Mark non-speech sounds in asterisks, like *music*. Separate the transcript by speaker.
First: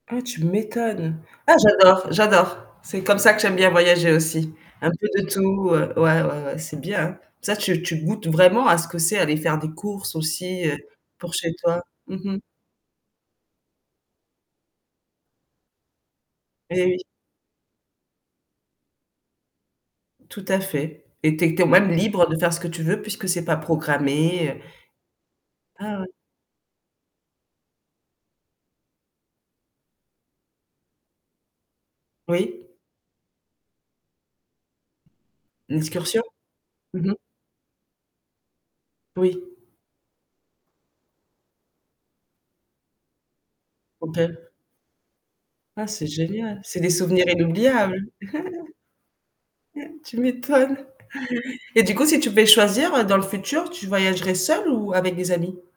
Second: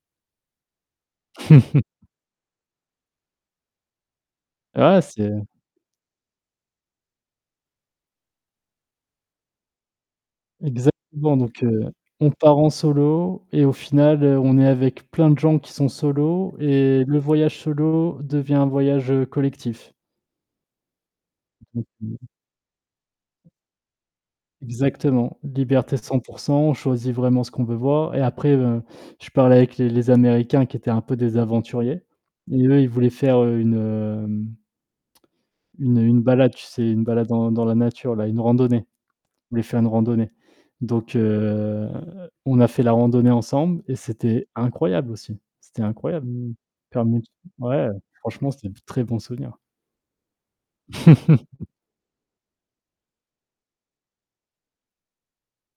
Speaker 1: Ah, tu m'étonnes. Ah,
Speaker 2: *chuckles*
Speaker 1: j'adore j'adore. C'est comme ça que j'aime bien voyager aussi. Un
Speaker 2: Ouais,
Speaker 1: peu de
Speaker 2: c'est
Speaker 1: tout, heu, ouais, ouais, ouais, c'est bien, hein. Ça tu tu goûtes vraiment à ce que c'est, aller faire des courses aussi, heu, pour
Speaker 2: Exactement,
Speaker 1: chez
Speaker 2: donc,
Speaker 1: toi,
Speaker 2: heu,
Speaker 1: mmh
Speaker 2: on
Speaker 1: mh.
Speaker 2: part en solo et au final, heu, on est avec plein de gens qui sont solo
Speaker 1: Et oui.
Speaker 2: et le voyage solo devient un voyage, heu, collectif.
Speaker 1: Tout à fait. Et tu es tu es même libre
Speaker 2: *unintelligible*
Speaker 1: de faire ce que tu veux puisque c'est pas programmé, heu
Speaker 2: Exactement, liberté
Speaker 1: Ah, ouais.
Speaker 2: 100 % on choisit vraiment ce qu'on veut voir et après, je parlais avec les les Américains qui étaient un peu des aventuriers.
Speaker 1: Oui.
Speaker 2: Et eux, ils voulaient faire une, hem *tsk* une, heu,
Speaker 1: L'excursion,
Speaker 2: une balade, tu sais, une
Speaker 1: mmh mh.
Speaker 2: balade dans dans la nature là, une randonnée.
Speaker 1: Oui.
Speaker 2: Je voulais faire une randonnée. Donc, heu, on a fait la randonnée ensemble et
Speaker 1: OK.
Speaker 2: c'était incroyable aussi. C'était
Speaker 1: Ah, c'est
Speaker 2: incroyable
Speaker 1: génial. C'est des souvenirs
Speaker 2: *unintelligible* ouais,
Speaker 1: inoubliables.
Speaker 2: franchement, c'était
Speaker 1: *chuckles*
Speaker 2: de très bons souvenirs.
Speaker 1: Tu m'étonnes.
Speaker 2: *chuckles*
Speaker 1: Et du coup, si tu pouvais choisir dans le futur, tu voyagerais seul ou avec des amis?